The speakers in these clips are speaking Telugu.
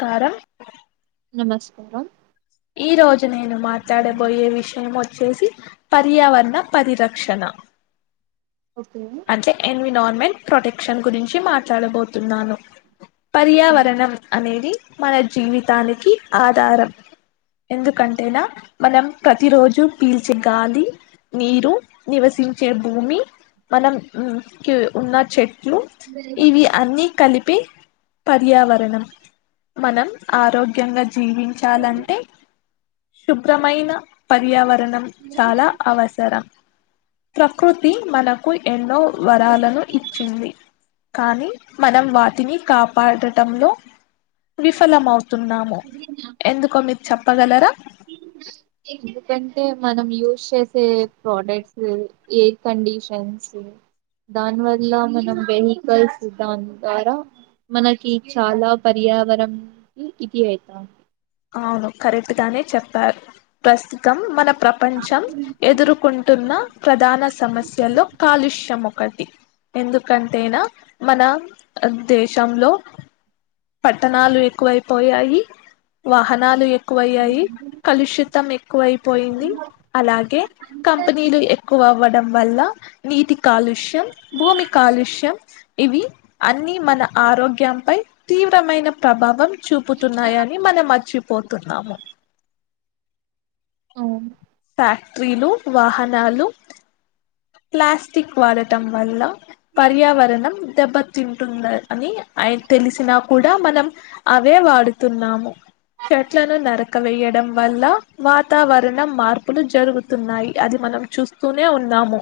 కారం నమస్కారం ఈ రోజున నేను మాట్లాడే బోయే విషయం మొ వచ్చేసి పర్యావరణ పరిరక్షణ ఓకే అ ఎన్వినమెట్ ప్రొటెక్షన్ గురించి మాట్లాడబోతున్నాను ఓకే. పర్యావరణం అనేది మన జీవితం దానికి ఆధారం ఎందుకంటేనా మనం ప్రతిరోోజు పీల్చే గాలి నీరు నివసించే భూమి మనం క ఉన్న చెట్ ఇవి అన్ని కలిపి పర్యావరణం మనం ఆరోగ్యంగా జీవించాలంటే శుభ్రమైన పర్యావరణ చాలా అవసరం ప్రకృతి మన ఎన్నో వరాలను ఇచ్చింది కానీ మనం వాటిని కాపాడటంలో విఫలం అవుతు న్నామ ఎందుక చెప్పగలరా ఎందుకంటే మనం యూస్ చేసే ప్రోడక్ట్స్ ఎయిర్ కండడిషన్స్ దాని వల్ల మనం వెహికల్స్ దాని ద్వారా మనకి చాలా పర్యావరణ ఇది అవుతుంది అవును కరెక్ట్ గానే చెప్పారు ప్రస్తుతం మన ప్రపంచం ఎదుర్కొంటున్న ప్రధాన సమస్యలు కాలుష్యము ఒకటి ఎందుకంటేన మన దేశంలో పట్టణాలు ఎ కువైపోయయి వాహనాలు ఎక్కువ అయ్యాయి కలుషితం ఎక్కువైపోయింది అలాగే కంపెనీలు ఎక్కువ అవ్వడం వల్ల నీటి కాలుష్యం భూమి కాలుష్యం ఇవి అన్ని మన ఆరోగ్యంపై తీవ్రమైన ప్రభావం చూపుతున్నాయని కాచి పోతున్నాము అవును ఫ్యాక్టరీలు వాహనాలు ప్లాస్టిక్ వాడటం వల్ల పర్యావరణం దెబ్బ తింటుంద అని ఆయన తెలిసినా కూడా మనం అవే వాడుతున్నాము చెట్లను నర వేయడం వల్ల వాతావరణం మార్పు ప్పులు జరుగుతున్నాయి అది మనం చూస్తూనే ఉన్నాము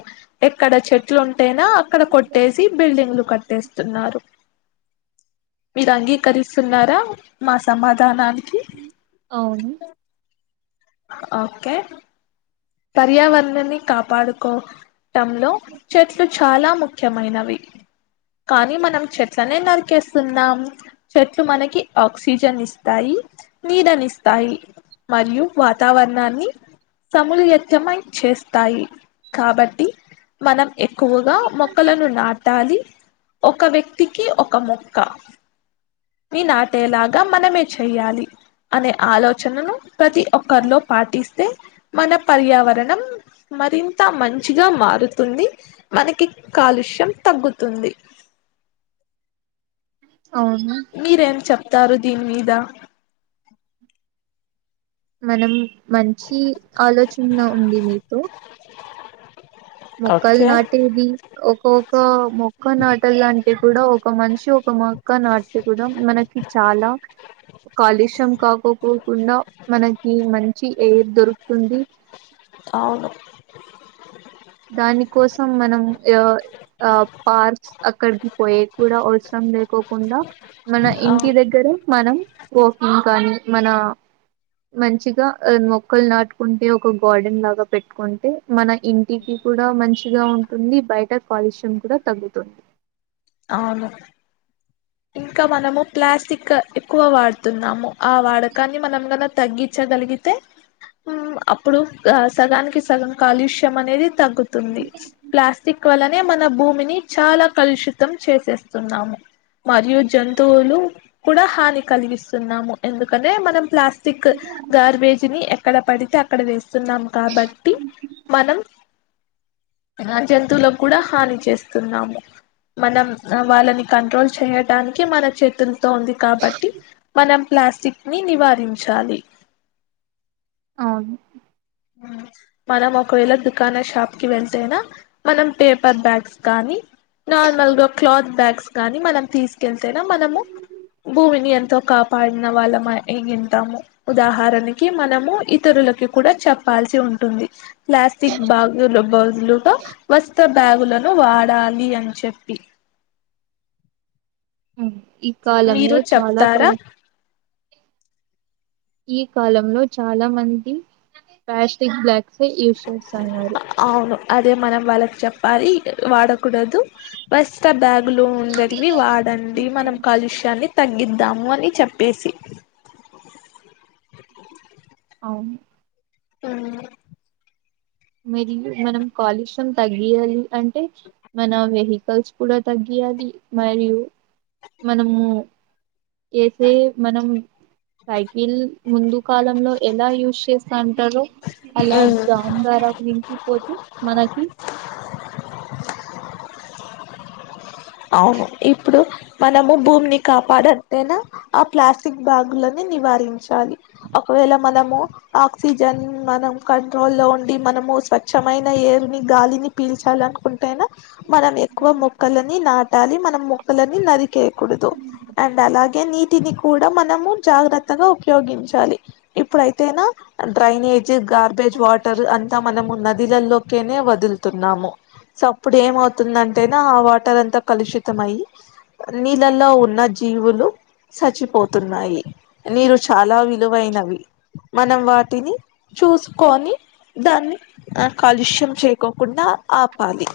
ఎక్కడ చెట్లు ఉంటేనా అక్కడ కొట్టేసి బిల్డింగ్లు కట్టేస్తున్నారు మీరు అంగీకరిస్తున్నారా మా సమాధానానికి అవును ఓకే పర్యావరణనేే కాపాడుకో లో చెట్లు చాలా ముఖ్యం ముఖ్యమైనవి కానీ మనం చెట్లనే నరికేస్తున్నాం చెట్లు మనకి ఆక్సిజన్ ఇస్తాయి నీడనిస్తాయి మరియు వాతావరణాన్ని సము మ చేస్తాయి కాబట్టి మనం ఎక్కువగా మొక్కలను నాటాలి ఒక వ్యక్తికి ఒక మొక్క నీ నాటేలాగా మనమే చెయ్యాలి అనే ఆలోచనను ప్రతి ఒక్కరిలో పాటిస్తే మన పర్యావరణం మరింత మంచిగ మారుతుంది మనకి కాలుష్యం తగ్గుతుంది అవును మీరేం చెప్ప తారు దీన్ మీద మనం మంచి ఆలోచన ఉంది మీతో మొక్కలు ఓకే నాటేది ఒకొక్క మొక్క నాటలు అంటే కూడా ఒక మనిషి ఒక మొక్క నాటితే కూడా మనకి చాలా కాలుష్యం కాకుకు కుండ మనకి మంచి ఏ ఇద్దరు అవును దాని కోసం మనం యో ఆ పార్క్స్ అక్కడికి పోయే కూడా అవసరం లేకోకుండా మన ఇంటి అవును దగ్గర మనం వాకింగ్ కానీ మనా మంచిగా అ మొక్కల్ నాటుకుంటే ఒక గార్డెన్ లాగ పెట్టుకుంటే మన ఇ ఇంటిక్ కూడా మంచ్ చిగా ఉంటుంది బయట కాలుష్యం కూడ తగ్గుతుంది అవును ఇంకా మనము ప్లాస్టిక ఎక్కువ వాడుతున్నాము ఆ వాడకాన్ని మనం గల తగ్గిచ్చగలిగితే అప్ ప్పుడూ ఆ సగానికి సగం కాలుష్యం అనేది తగ్గుతుంది ప్లాస్టిక్ వల్లన్ నే మన భూమిని చాలా కల్షితం చేసేస్తున్నాము మరియు జంతువులూ కూడ హాని కలిగిస్తున్నాము ఎందుకనే మనం ప్లాస్టిక్ గార్బేజ్ నీ ఎర్త్ ఎక్కడ పడితే అక్కడ వేస్ స్తున్నాం కాబట్టి మనం జంతువులకు కూడ హాని చేస్తున్నాము మనం అ వాళ్ళని కంట్రోల్ చేయడానికి మన చేతుల్ ల్లో ఉంది కాబట్టి మనం ప్లాస్టిక్ నీ నివారించాలి అవును మనం ఒకవేల దుకాణ షాప్ కి వెళ్తేనా మనం పేపర్ బ్యాగ్స్ కానీ నార్మల్ గో క్లాత్ బ్యాగ్స్ కాని మనం తీసుకెళ్తేనే మనము భూమిని ఎంతో కాపాడిన వాళ్ళ మై యి ఉంటాము ఉదాహరణకి మనము ఇతరులకి కూడ చెప్ ప్పాల్సి ఉంటుంది ప్లాస్టిక్ బ్యాగ్లకు బదులుగా వస్త్ర బ్యాగులను వాడాలి అని చెప్పి హ్మ ఈ కాలంలో మీరు చాలా చెప్తారా ప్రయ ఈ కాలంలో చాలా మంది ప్లాస్టిక్ బ్యాగ్స్ నీ యూస్ చేస్తా అన్నారు అవును అదే మనం వాళ్ళకి చెప్పాలీ వాడకూడదు వస్త్ర బ్యాగు లో ఉండేటివీ వాడండి మనం కాలుష్యాన్ని తగ్గిద్దాము అని చెప్పేసి అవును ఆ మరియు మనం కాలుష్యం తగ్గియాలి అంటే మన వెహికల్స్ కూడా తగ్గియాలి మరియు మనము. ఏసే మనం సైకిల్ ముందు కాలంలో ఎలా యూస్. స్తంటారు అలా ఉమ్ దా దారా పోచ మనకి. అవును ఇప్పుడు మనము భూమిని కాపాడంటేనా అవును మనము ఇప్పుడు కాపాడాలంటే ఆ ప్లాస్టిక్ బ్యాగులని నివారించాలి ఒకవేళ మనము ఆక్సిజన్ మనం కంట్రోల్ లో ఉండి మనము స్వచ్మైన ఏరుని గాలిని పీల్చాలి అనుకుంటేనా. మనం ఎక్కువ మొక్కలని నా. టాలీ మనం మొక్కలని నరి. కేకూడదు అండ్ అలాగే. నీటిని కూడా మనము జాగ్రత్తగా ఉపయోగించాలి. ఇప్పుడైతేనా డ్రైనేజ్ గార్బేజ్ వాటర్ అంతా మనము నదిలలోకేనే వదులుతున్నాము సో అప్పుడు ఏమవుతుందంటేనా ఆ వాటర్ అంత. కలుషితమైి నీళ్లల్లో ఉన్నజ్జ్. జీవులు సచపోతున్నాయి నీరు చాలా విలువైనవి మనం వాటిని చూసుకొని దాన్ని కాలుష్యం చెయ్యకుండా ఆపాలి.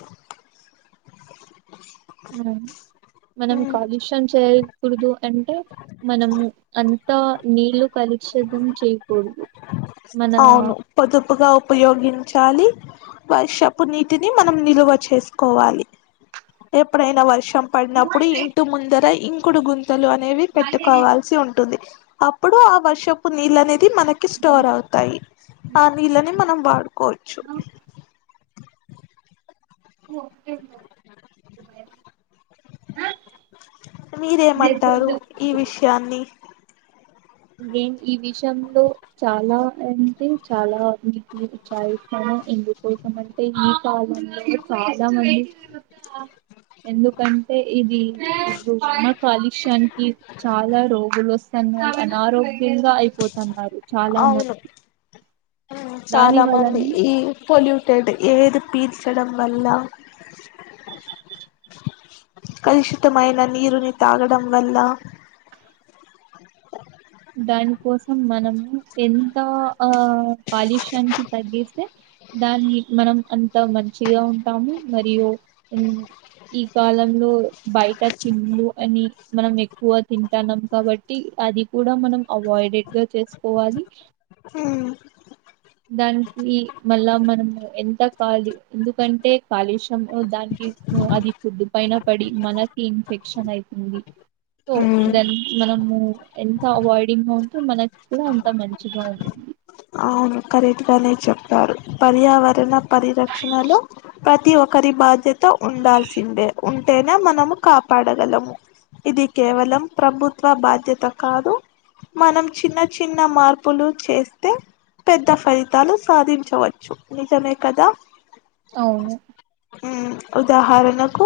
అ మనం కాలుష్యం చేయకూడదు అంటే మనం అంతా నీళ్లు కలుషితం చేయకూడదు మన వలి వర్షపు నీటిని మనం నిల్వ చేసుకోవాలి ఎప్పుడైనా వర్ష సంపడన అప్పుడు ఇంటి ముందర ఇం ఇంకుడు గున్ తలు అనేవి పెట్టుకోవాల్సి ఉంటుది అప్పుడు ఆ వర్షపు నీళ్ళనే తి మనకి స్టోర్ అవుతాయి. ఆ నీళ్ళని మనం వాడుకోవచ్చు. మీరేం అంటారు ఈ విషయాన్ని నేను ఈ విషయంలో చాలా అంటే చాలా [inaudible] వి ఛాయిస్ [inaudible] కోసమంటే ఈ కాలం లేదు చాలా మంది ఎందుకంటే ఇది బుక్ మగ్ కాలుష్యానికి చాలా రోగులు వస్తున్నాయి ఆరోగ్యంగా అయిపోతున్నారు. చాలా మంది అవును దాని చాలా మంది వలన ఈ పొల్యూట్. రెట్ ఏది పీల్చడం వల్ల కలుషితమైన నీరుని తాగడం వల్ల దాని కోసం మనము ఎంతా ఆ కాలుష్యానికి తగ్గిస్తే దాన్ని మనం అంత మంచిగా ఉంటాము మరియు ఈ కాలంలో బయట తిళ్ళు అని మనం ఎక్కువ తింటాన్నాం కాబట్టి అది కూడా మనం అవాయిడెడ్ గా చేసుకోవాలి అ దానికి మళ్ళా మనము ఎంత కాలి ఎందుకంటే కాలుష్యం దానికి అది ఫుడ్ పైన పడి మనకి ఇన్ఫెక్షన్ అయితుంది సో ఉమ్ దాని మనము ఎంత అవాయిడింగ్ గా ఉంటే మనకి కూడా అంత మంచిగా ఉంటుంది అవును కరెక్ట్గానే చెప్పారు పర్యావరణ పరిరక్షణలో ప్రతి ఒక్కరి బాధ్య తో ఉండల్ సిందే పట్టేనా మనము కాపాడగలము ఇది కేవలం ప్రభుత్వ బాధ్యత కాదు మనం చిన్న చిన్న మార్పులు చేసే తే పెద్ద ఫలితాలు సాధించవచ్చు నిజమే కదా అవును హ్మ్ ఉదాహరణకు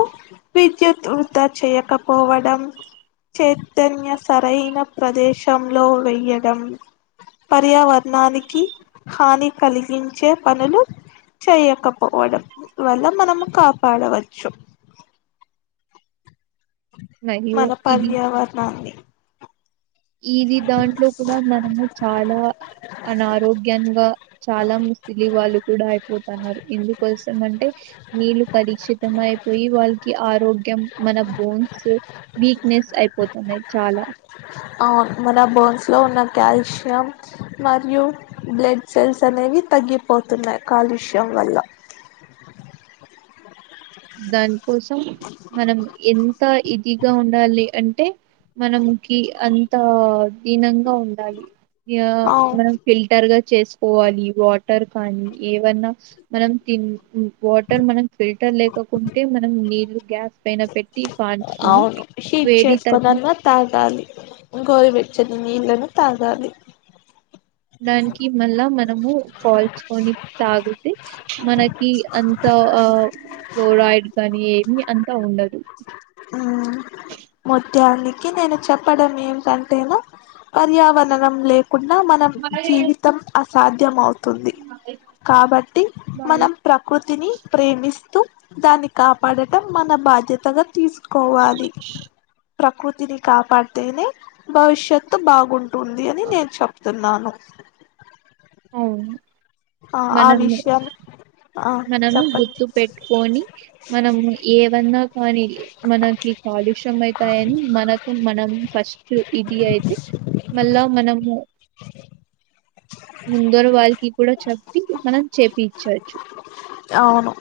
విద్యుత్ వృధ చేయకపోవడం చెత్తన్య సరైన ప్రదేశంలో వెయ్యడం పర్యావర దానికి హాని కలిగించే పనులు చేయకపోవడం వల్ల మనము కాపాడవచ్చు మరియు మన ఇది పర్యావరణాన్ని ఇది దాంట్లో కూడా మనము చాలా అనారోగ్యంగా చాలా ము ముసలి వాళ్ళు కూడా అయిపోతన్నారు ఎందుకోసం అంటే నీళ్ళు కలుషి తం అయిపోయి వాళ్ళకి ఆరోగ్యం మన బోన్స్ వీక్నెస్ అయిపోతున్నాయి చాలా ఆవున్ మన బోన్స్లో ఉన్న కాల్షియం మరియు బ్లడ్ సెల్స్ అనేవి తగ్గిపోతున్నాయి కాలుష్యం వల్ల దాని కోసం మనం ఎం ఎంత ఇదిగా ఉండాలి అంటే మనంకి అంత దీనంగా ఉండాలి యా అవు మనం ఫిల్టర్ గా చేసుకోవాలి వాటర్ కానీ ఏవన్నా మనం తిన్ వాటర్ మనం ఫిల్టర్ లేక కుంటే మనం నీళ్లు గ్యాస్ పెట్టి కాంచుకొని అవును హీట్ వేడి చేసుకోనన్న తాగాలి గోరు వెచ్చని నీళ్లను తాగాలి దానికి మళ్ళా మనము కాల్చుకొని తాగితే మనకి అంతా ఆ ఫ్లోరయిడ్ కానీ ఏమి అంతా ఉండదు మొత్త్యానికి నేను చెప్పడం ఏంటంటేను పర్యావరణం లే కున్నా మనం జీవితం అసాధ్యంమవుతుంది కాబట్టి మనం ప్రకృతిని ప్రేమిస్తూ దాన్ని కాపాడటం మన బాధ్యతగా తీసు కోవాలి ప్రకృతిని కాపాడతేనే భవిష్యత్తు బాగుంటు ఉంది అని నేను చెప్తున్నాను అవును ఆ ఆ మనం విషయా మనము గుర్తు పెట్టుకొని మనము ఏవన్నా కానీ మనకి కాలుష్యం అయితాయని మనకు మనం ఫస్ట్ ఇది అయితే మళ్ళా మనము ముందర వారికి కూడా చెప్పి మనం చేపిచొచ్చు అవును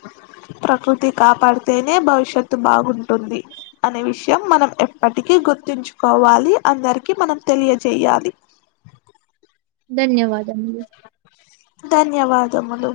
ప్రకృతి కాపాడితేనే భవిష్యత్తు బాగుంటుంది అనే విషయం మనం ఎప్పటికీ గుర్తుంచుకోవాలి అందరికి మనం తెలియజేయాలి ధన్యవాదమ్ [unintelligible] ధన్యవాదములు